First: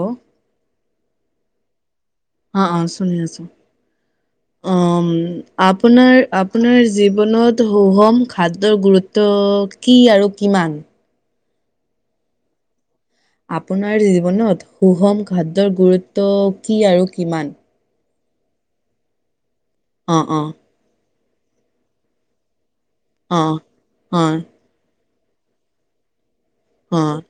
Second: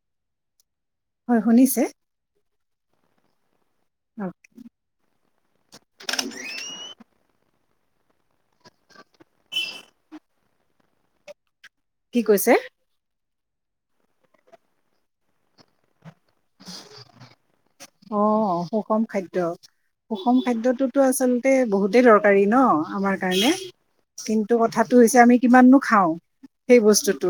অ হয় শুনিছে? অ অ চোনি আছোঁ। অ', উম আপোনাৰ আপোনাৰ জীৱনত হুহম খাদ্যৰ গুৰুত্ব কি আৰু কিমান? কি কৈছে? আপোনাৰ জীৱনত সুষম খাদ্যৰ গুৰুত্ব কি আৰু কিমান? অ সুষম খাদ্য অ সুষম অ খাদ্যতটোতো আছে আচলতে বহুতেই দৰকাৰী ন আমাৰ অ কাৰণে কিন্তু কথা হৈছে আমি কিমাননো খাওঁ সেই বস্তুতটো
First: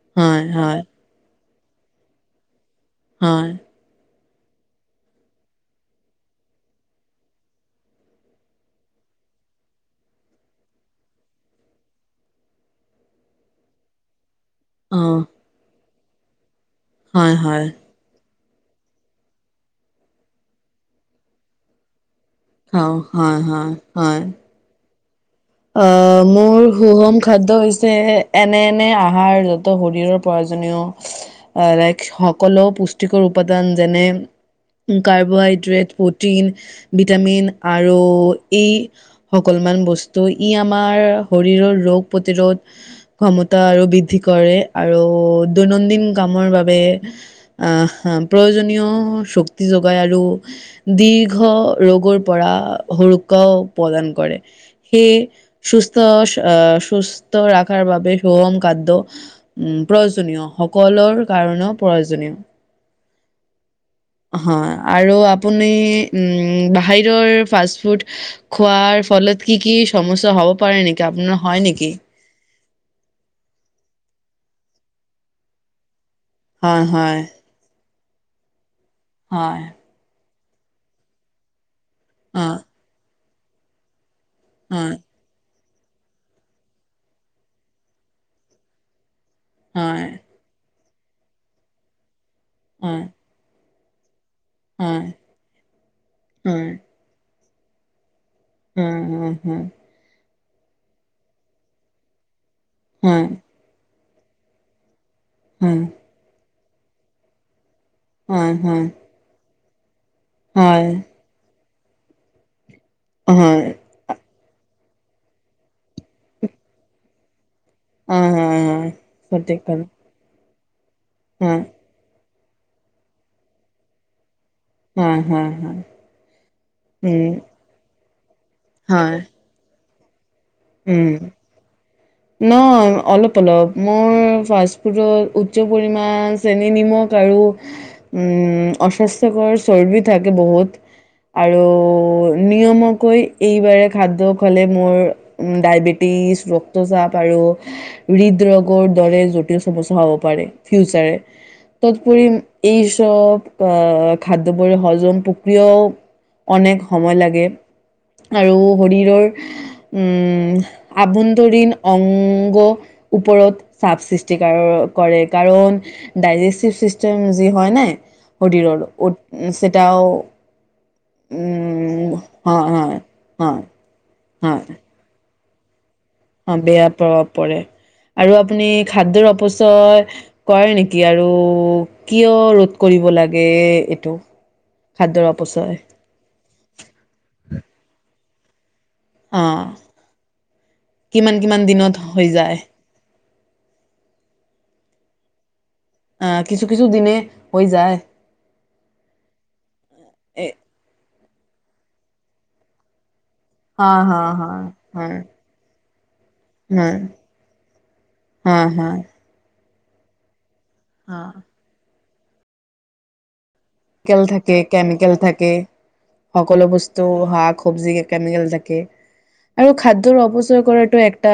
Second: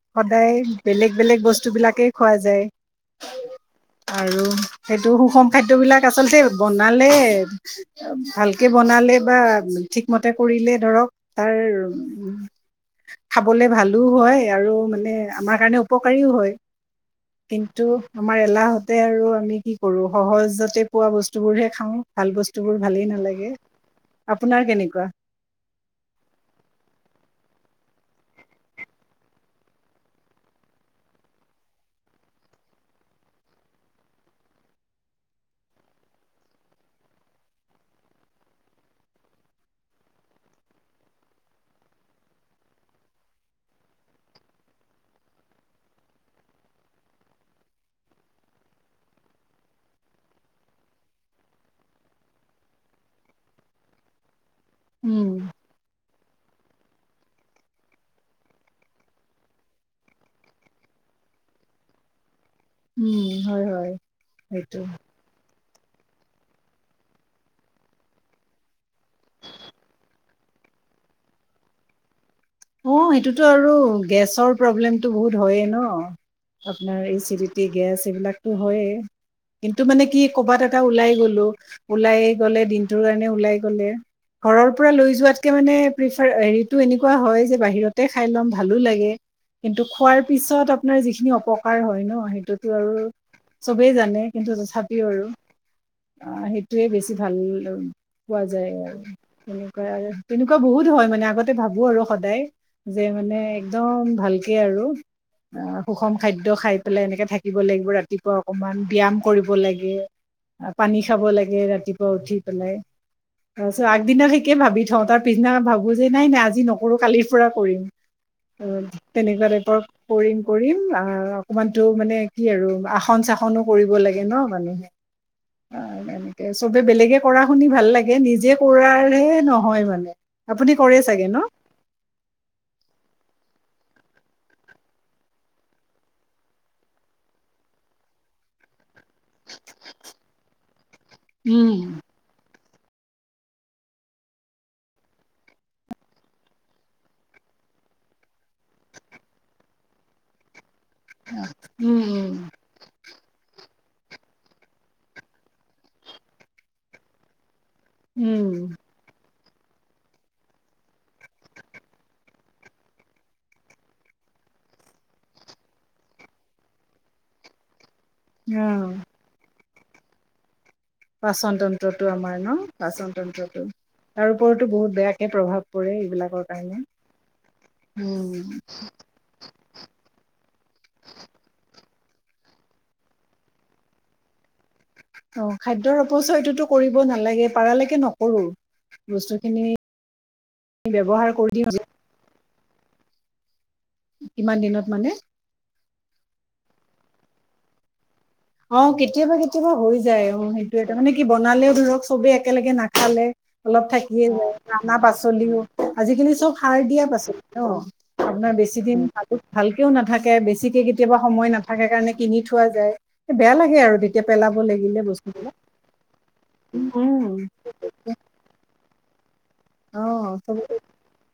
হয় সদায় হয় বেলেগ বেলেগ বস্তু বস্তুবিলাকেই খোৱা যায় হয় আৰু সেইটো সুষম খাদ্যবিলাক আচলতে বনালে ভালকে বনালে বা ঠিকমতে কৰিলে ধৰক তাৰ উ খাবলে ভালো হয়, আৰু অ মানে আমাৰ কাৰণে উপকাৰীও হয় হয় হয় কিন্তু আমাৰ এলাহতে আৰু আমি কি সৰু সহজতে পোৱা বস্তুবোৰ হে খাওঁ ভাল বস্তু বোৰ অ ভালেই হয় নালাগে আপোনাৰ কেনেকুৱা আহ মোৰ সুষম খাদ্য হৈছে এনে এনে আহাৰ য'ত শৰীৰৰ প্ৰয়োজনীয় লাইক সকলো পুষ্টিকৰ উপাদান যেনে কাৰ্বহাইড্ৰেট প্ৰটিন ভিটামিন আৰু এই সকলোমান বস্তু তই ই আমাৰ শৰীৰৰ ৰোগ প্ৰতিৰোধ ক্ষমতা আৰু বৃদ্ধি কৰে আৰু দৈনন্দিন কামৰ বাবে আহ প্ৰয়োজনীয় শক্তি যোগায় আৰু দীৰ্ঘ ৰোগৰ পৰা সুৰক্ষা প্ৰদান কৰেদ। হে উম সুস্থ আহ সুস্থ ৰখাৰ বাবে সূষম খাদ্য উ প্ৰয়োজনীয় সকলৰ কাৰণেও প্ৰয়োজনীয় উম! হয়, হয়, হয়, সেইটো আৰু আপুনি উম! বাহিৰৰ ফাষ্টফুড খোৱাৰ ফলত কি, কি সমস্যা হ'ব পাৰে নেকি, আপোনাৰ হয় নেকি? অ সেইটোতো আৰু গেছৰ প্ৰব্লেমতটো বহুত হয়য়েই ন। হয়, আপোনাৰ এই হয়, চিৰিটি গেছ এইবিলাক টো হয়য়ে হয়, কিন্তু মানে কি ক'বাত এটা ওলাই গ'লো ওলাইে অ', গ'লে দিনটোৰ কাৰণে ওলাই গ'লে ঘৰৰ পৰা হয়, লৈ যোৱাত মানে প্ৰেছাৰ হেৰিটো এনেকুৱা হয় যে যে বাহিৰতে খাই ল'ম ভালো লাগে। কিন্তু হয়, খোৱাৰ পিছত অ আপোনাৰ যিখিনি অপকাৰ হয় ন সেই সেইটো তো আৰু হয়, চবে জানে। কিন্তু হয়, তথাপিও আৰু, অ হয়, হয়, সেইটোৱে বেছি ভাল উম! কোৱা যায় হয়, হয়, হয়, এনেকুৱাই আৰু। তেনেকুৱা বহুত হয় মানে আগতে ভাবোঁ আৰু সদায় যে হয়, মানে একদম ভালকে আৰু হয়, অ হয়, সুষম খাদ্য খাই বোলে এনেকে থাকিব লাগিব ৰাতি-পুৱা অকমান হয়, ব্যায়াম কৰিব লাগি ইয়েহ হয়, পানী খাব লাগে ৰাতি ৰাতিপুৱা উঠি পেলাই হয়, অছ আগ দিনে সেই ভাবি থওঁ তাৰ পছদিনা ভাবোঁ যে নাই নাই আজি নকৰোঁ কালি কৰিম হয়, হয়, অহ, তেনেকুৱা সঠিক টাইপৰ কথা, কৰিম কৰিম না অ হয়, অকমানতো মানে কি আৰু আসন চাসনো কৰিব লাগে ন হয়, হয়, হয়, এনেকে চবে বেলেগে উম, কৰা শুনি ভাল লাগে এ নিজ যে হয়, কৰাৰে নহয় মানে আপুনি কৰে চাগে ন? নহ অলপ অলপ মোৰ ফাষ্টফুডত উচ্চ পৰিমাণ চেনি নিমখ আৰু অস্বাস্থ্যকৰ চৰবি থাকে বহুত আৰু উম নিয়মিয়াকৈ এইবাৰে খাদ্য খালে মোৰ ডায়েবেটিছ ৰক্তচাপ আৰু হৃদৰোগৰ দৰে জটিল সমস্যা হ'ব পাৰে। ফিউচাৰে তদপৰি উম এই চব অহ খাদ্যবোৰ হজম প্ৰক্ৰিয়াও অনেক সময় লাগে। উম আৰু উম শৰীৰৰ আভ্যন্তৰীণ অংগ ওপৰত চাপ সৃষ্টি কৰে কাৰণ ডাইজেষ্টিভ ছিষ্টেম যি হয় নাই অ শৰীৰৰ উম। তেতিয়াও পাচন তন্ত্ৰটো আমাৰ ন পাচন হয় তন্ত্ৰটো তাৰ উপৰতো বহুত বেয়া এ প্ৰভাৱ পৰে এইবিলাকৰ অ কাৰণে বেয়া প্ৰভাৱ পৰে আৰু উম আপুনি খাদ্যৰ অপচয় কৰে নেকি আৰু কিয় ৰোধ কৰিব লাগে এইটো খাদ্যৰ অ অপচয় খাদ্যৰ অপচয়টো কৰিব নালাগে পাৰালৈকে নক ৰো। অ ব্যৱহাৰ কিমান কৰি কিমান দিওঁ দিনত হৈ যায়? কিমান দিনত মানে? অহ কিছু কিছু দিনে হৈ যায়। অ কেতিয়াবা কেতিয়াবা হৈ যায় অ হা সেইটোয়ে তাৰ মানে বনালেও ধৰক চবেই একেলগে নাখালে অলপ হা থাকিয়ে হা যায় ৰান্না হয় পাচলিও আজিকালি চব সাৰ হয় দিয়া পাচলি ন আপোনাৰ হা বেছি হা দিন ভালকেও নাথাকে বেছি কেতিয়াবা হা সময় নাথাকে কাৰণে কিনি থোৱা যায়। বেয়া লাগে আৰু কেল তেতিয়া পেলাব থাকে লাগিলে কেমিকেল থাকে বস্তুবিলাক সকলো উম বস্তু উম শাক চবজি কেমিকেল থাকে। আৰু অ খাদ্যৰ চব অপচয় কৰাটো একটা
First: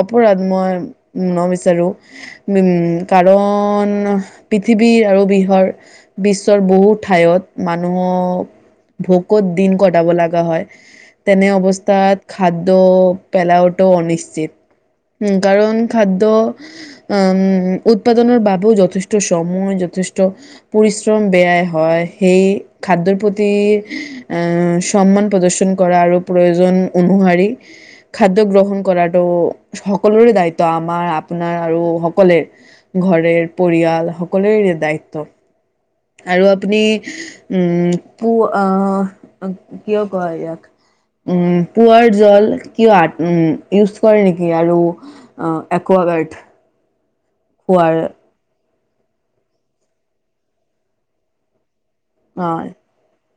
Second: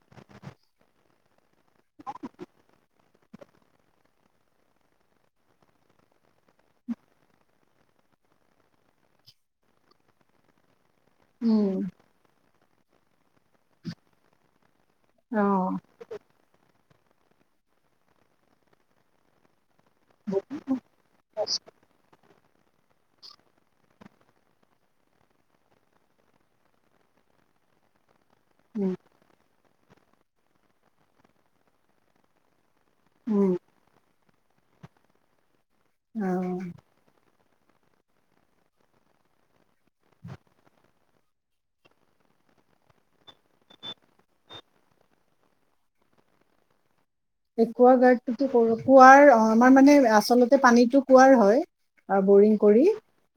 অপৰাধ মই উ নম ত আৰু [unintelligible] কাৰণ পৃথিৱীৰ আৰু বিহৰ বিশ্বৰ বহু ঠাইত, মানুহক ভোকত দিন কটাব লগা হয়। তেনে উম অৱস্থাত খাদ্য পেলাওঁটোও অনিশ্চিত। উম অ কাৰণ খাদ্য উম! উ! উৎপাদনৰ বাবেও যথেষ্ট সময় যথেষ্ঠ পৰিশ্ৰম বেয়াই হয়। সেই খাদ্যৰ প্ৰতি, সমান প্ৰদৰ্শন কৰা আৰু প্ৰয়োজন অনুসাৰী খাদ্য গ্ৰহণ উম কৰাটো সকলোৰে দায়িত্ব, আমাৰ আপোনাৰ আৰু সকলে ঘৰেৰ উম পৰিয়াল সকলোৰে দায়িত্ব। আৰু অ আপুনি উম, পো কিয় কয় ইয়াক, উ' পোৱাৰ জল কিয়, উ! ইউজ কৰে নেকি আৰু একোৱাগাৰ্ড একোৱা খোৱাৰ গাৰ্ডটো ত' কৰোঁ। কুঁৱাৰ অ' আমাৰ মানে আচলতে পানীতটো কুঁৱাৰ হয়। অ' বৰিং হয় কৰি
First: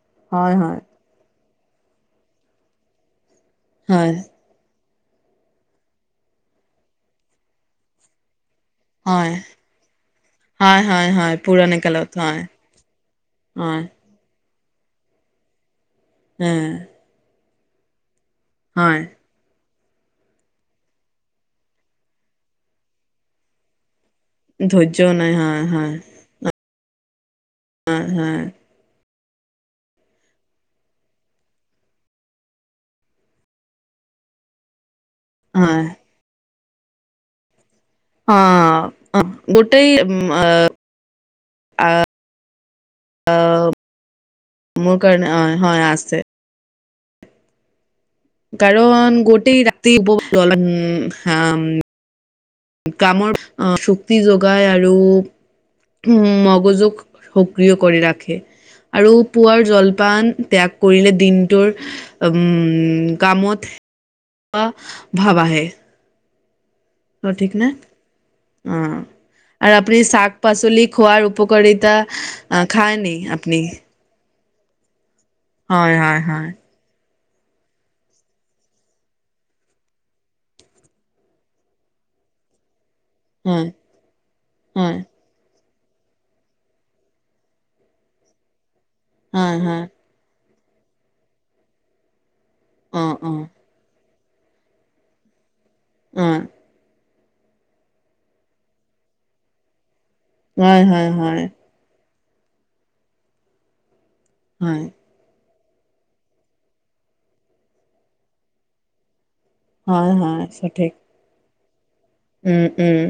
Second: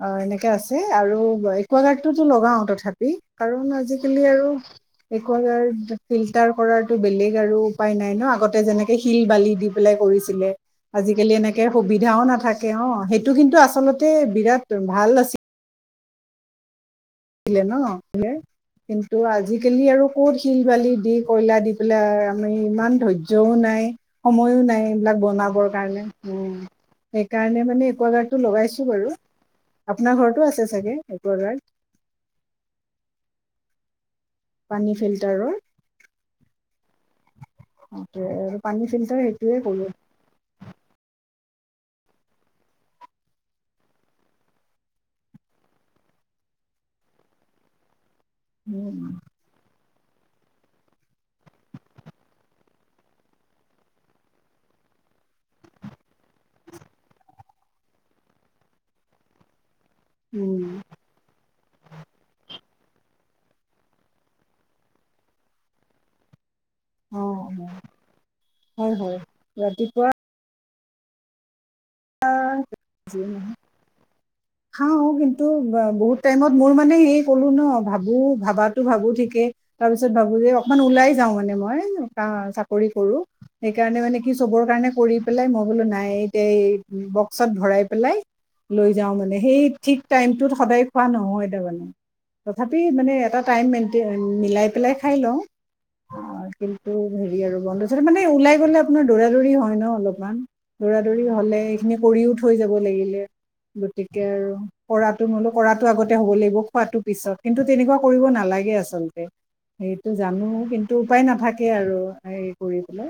অ' এনেকে হয় হয় আছে আৰু ক'লাৰটো ত' লগাও তথাপি। কাৰণ হয় আজিকালি আৰু একোৱাগাৰ্ড ফিল্টাৰ কৰাতো বেলেগ আৰু উপায় নাই ন, আগতে যেনেকে শিল হয় বালি দি পেলাই কৰিছিলে, হয় হয় আজিকালি হয় এনেকে পুৰণি কালত সুবিধাও হয় নাথাকে অ' সেইটো কিন্তু হয় আচলতে বিৰাট তুমি ভাল আছিল। হ'ম চিলে ন? কিন্তু আজি আজিকালি আৰু ক'ত শিল বালি দি, কয়লা দি পেলাই আমি ইমান ধৈৰ্যও নাই। সময়ো নাই, ধৈৰ্য্যও এইবিলাক হয় বনাবৰ হয় কাৰণে, উম! [unintelligible] কাৰণে মানে, হয় হয় একোৱাগাৰ্ডটো লগাইছোঁ বাৰু। আপোনাৰ ঘৰতোঁ আছে চাগে, একোৱাগাৰ্ড। পানী ফিল হয়। আৰু পানী অ' ফিল্টাৰ অ' সেইটোৱে গোটেই কৰোঁ উম আঁ মোৰ কাৰণে অ' হয় আছে। উম কাৰণ গোটেই [unintelligible] কামৰ শক্তি যোগায় আৰু, মগজুক, সক্ৰিয় কৰি ৰাখে আৰু পুৱাৰ জল, পান উম ত্যাগ কৰিলে দিনটোৰ উম, উম, কামত ভাৱ আহে। অ, ঠিক নে হয় অ' হয় আৰু আপুনি ৰাতিপুৱা শাক- পাচলি খোৱাৰ উপকাৰী, এটা খায় নি আপুনি? খাও কিন্তু হয় বহুত হয় হয় টাইমত মোৰ মানে হে, ক'লো ন ভাবো -ভাবাতো -ভাবো ঠিকেই তাৰপিছত ভাবো যে অকমান ওলাই যাওঁ মানে মই চাকৰি কৰোঁ সেইকাৰণে মানে কি চবৰ কাৰণে হয় কৰি পেলাই মই বলো নাই এতিয়া এই বক্সত ভৰাই পেলাই লৈ যাও। হয় সেই হয় হয় ঠিক টাইমটোত, সদায় খোৱা নহয় তাৰ মানে। তথাপি অ মানে অ এটা টাইম মেন, মিলাই পেলাই খাই লওঁ। অ' কিন্ত হেৰি আৰু বন্ধ মানে ওলাই গ'লে আপোনাৰ দৌৰা -দৌৰি হয় ন অলপ। ইমান হয় দৌৰা হয় -দৌৰি হয় হ'লে এইখিনি, পৰিও থৈ যাব লাগিলে গতিকে, তাকেই আৰু হয় কৰাতো বোলো কৰাতো আগতে হ'ব লাগিব, খোৱাতো পিছত কিন্তু তেনেকুৱা কৰিব নালাগে আচলতে। সেইটো হয় হয় জানো সঠিক কিন্তু উপায় নাথাকে। তাকেই আৰু উম- উম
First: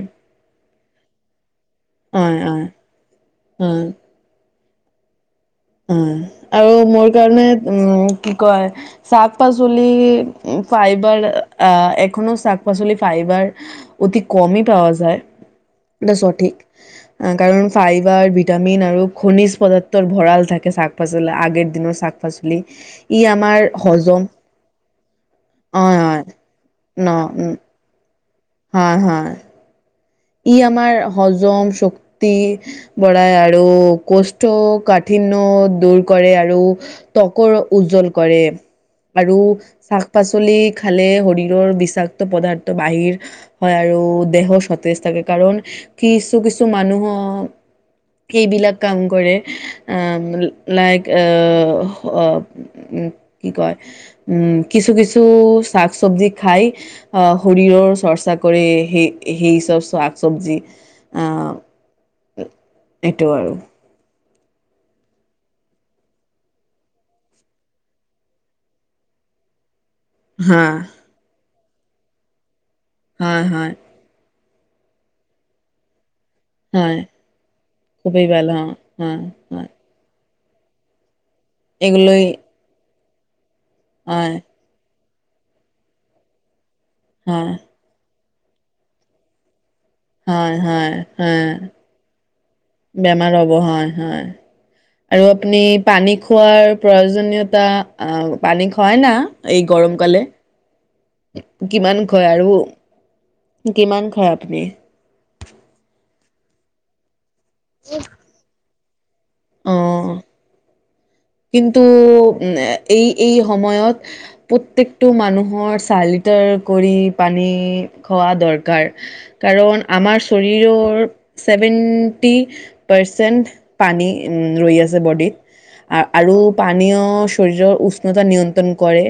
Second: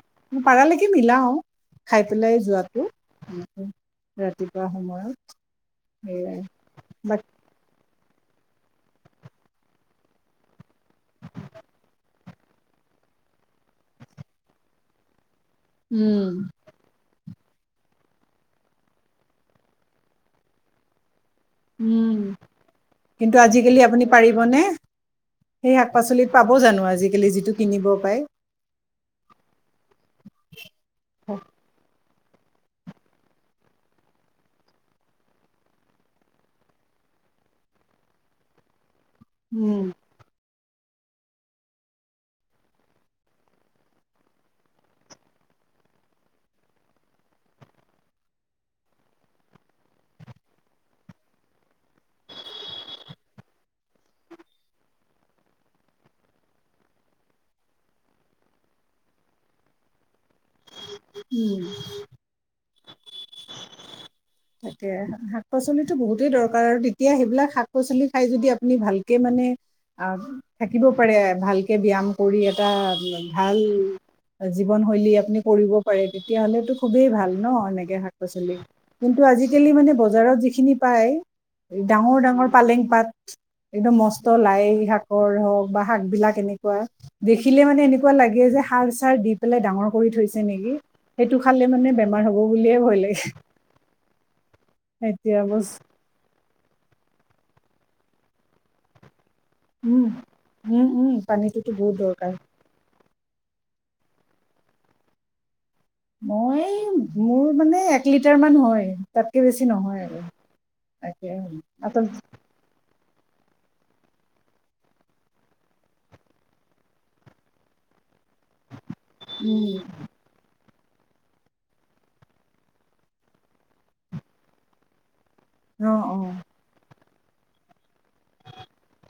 কি মিলাও অ, খাই পেলাই হয় হয় যোৱাটো ৰাতি। পুৱা সময়ত অ সেয়াই আৰু মোৰ বাক কাৰণে উম কি কয় শাক পাচলি ফাইবাৰ আহ এখনো শাক পাচলি ফাইবাৰ অতি কমি পোৱা যায় দছো উম ঠিক কাৰণ ফাইবাৰ ভিটামিন আৰু খনিজ পদাৰ্থৰ ভঁৰাল থাকে শাক -পাচ বুলে আগে দিনৰ শাক উম পাচলি, ই কিন্তু আমাৰ আজিকালি আপুনি হজম, পাৰিবনে সেই অ শাক অ পাচলিত পাব জানো ন আজিকালি যিটো উম কিনিব পাই হয় হয়। ই আমাৰ হজম শক ক্তি বঢ়াই আৰু কোষটো কাঠিন্য দূৰ কৰে আৰু তকৰ উজ্জ্বল কৰে। আৰু উম, শাক -পাচলিক খালে শৰীৰৰ বিষাক্ত পদাৰ্থ বাহিৰ হয় আৰু দেহৰ স তেজ থাকে কাৰণ কিছু কিছু মানুহ, এইবিলাক কাম কৰে আহ লাইক আহ কি কয় উম কিছু কিছু শাক চবজি খাই আহ শৰীৰৰ চৰ্চা কৰে সেই সেই চ শাক চবজি আহ উম। এইটো আৰু। তাকে শাক -পাচলিটো বহুতেই দৰকাৰ আৰু তেতিয়া সেইবিলাক শাক পাচলি খাই যদি আপুনি ভালকে মানে অ হা থাকিব পাৰে ভাল কে ব্যায়াম কৰি এটা হয় ভাল হয় জীৱনশৈলী আপুনি কৰিব পাৰে। তেতিয়াহলেতো হয় খুবেই ভাল ন, এনেকে শাক- খুবেই ভালো পাচলি অ হয় কিন্তু হয় আজিকালি মানে বজাৰত যি খিনি পায় এগুলোই ডাঙৰ ডাঙৰ পালেং পাত একদম মস্ত হয় লাই শাক কৰ হওক বা শাক বিলাক এনেকে হয় দেখিলে মানে এনেক এনেকুৱা লাগে যে সাৰ চাৰ দি পেলাই ডাঙৰ হৈ থৈচে হয় নেকি, হয় সেইটো হয় খালে মানে বেমাৰ হ হব বুলিয়ে ভয় বেমাৰ লাগে। হ'ব হয় হয়, আৰু এতিয়া আপুনি বছ পানী খো খোৱাৰ প্ৰয়োজনীয়তা, আঁ পানী খুৱায় না এই গৰম উম কালে, উম উম পানীটোতো বহুত কিমান কয় দৰকাৰ আৰু কিমান খাই আপুনি? মই মোৰ মানে এক লিটাৰ মান হয়। তাতকে বেছি অ নহয় আৰু কিন্তু আচল উম এই এই সময়ত প্ৰত্যেকটো মানুহৰ চাৰ লিটাৰ কৰি পানী খোৱা দৰকাৰ উম কাৰণ আমাৰ শৰীৰৰ ৰৰ চেভেনটি পাৰ্চেন্ট পানী ৰৈ আছে বডিত অ আৰু পানীয় শৰীৰৰ উচ সিহত নিয়ন্ত্ৰণ কৰে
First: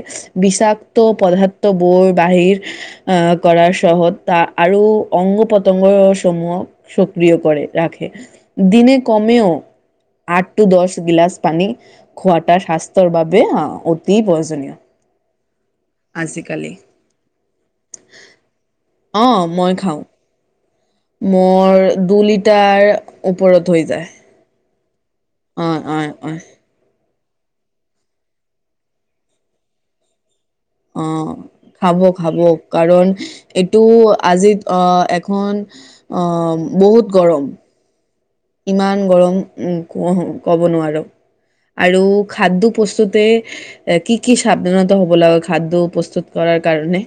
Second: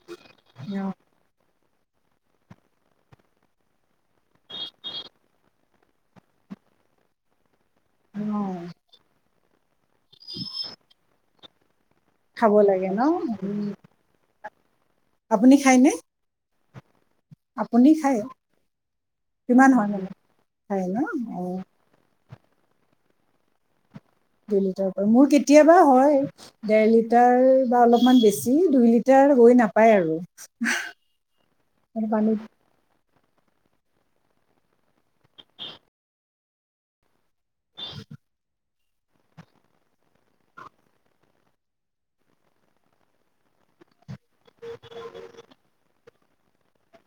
অ বিষাক্ত পদাৰ্থ বৰ বাহিৰ অ কৰাৰ চহতা আৰু অংগ পতংগসমূহক সক্ৰিয় কৰে। অ অ ৰাখে দিনে কমেও আঠ টো দছ গিলাছ পানী খাব খোৱাটা লাগে ন স্বাস্থ্যৰ বাবে উম, অতি বয়চ- ধুনীয়া আপুনি খাইনে আপুনি খায় অ কিমান মই হয় মানে খাওঁ খায় ন অ মোৰ দুলি তাৰ ওপৰত হৈ যায় হিনতৰ মোৰ অ কেতিয়াবা অ অ হয় ডেৰলি লিটাৰ বা অলপমান বেছি দুই লিটাৰ হৈ নাপায় আৰু অ খাব মানে খাব পানীত কাৰণ এইটো আজিত অ এখন বহুত গৰম ইমান গৰম উম ক কব নোৱাৰো আৰু খাদ্য প্ৰস্তুতে কি কি সাৱধানতা হব লাগে খাদ্য প্ৰস্তুত কৰাৰ কাৰণে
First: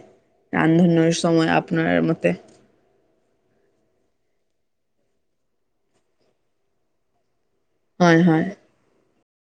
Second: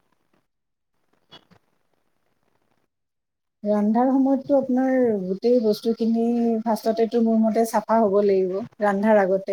ৰান্ধনৰ সময় আপোনাৰ মতে ৰন্ধাৰ সময়টো আপোনাৰ গোটেই বস্তু খিনি ফাষ্টতে টো মোৰ মতে চাফা হয় হ'ব হয় লাগিব ৰন্ধাৰ আগত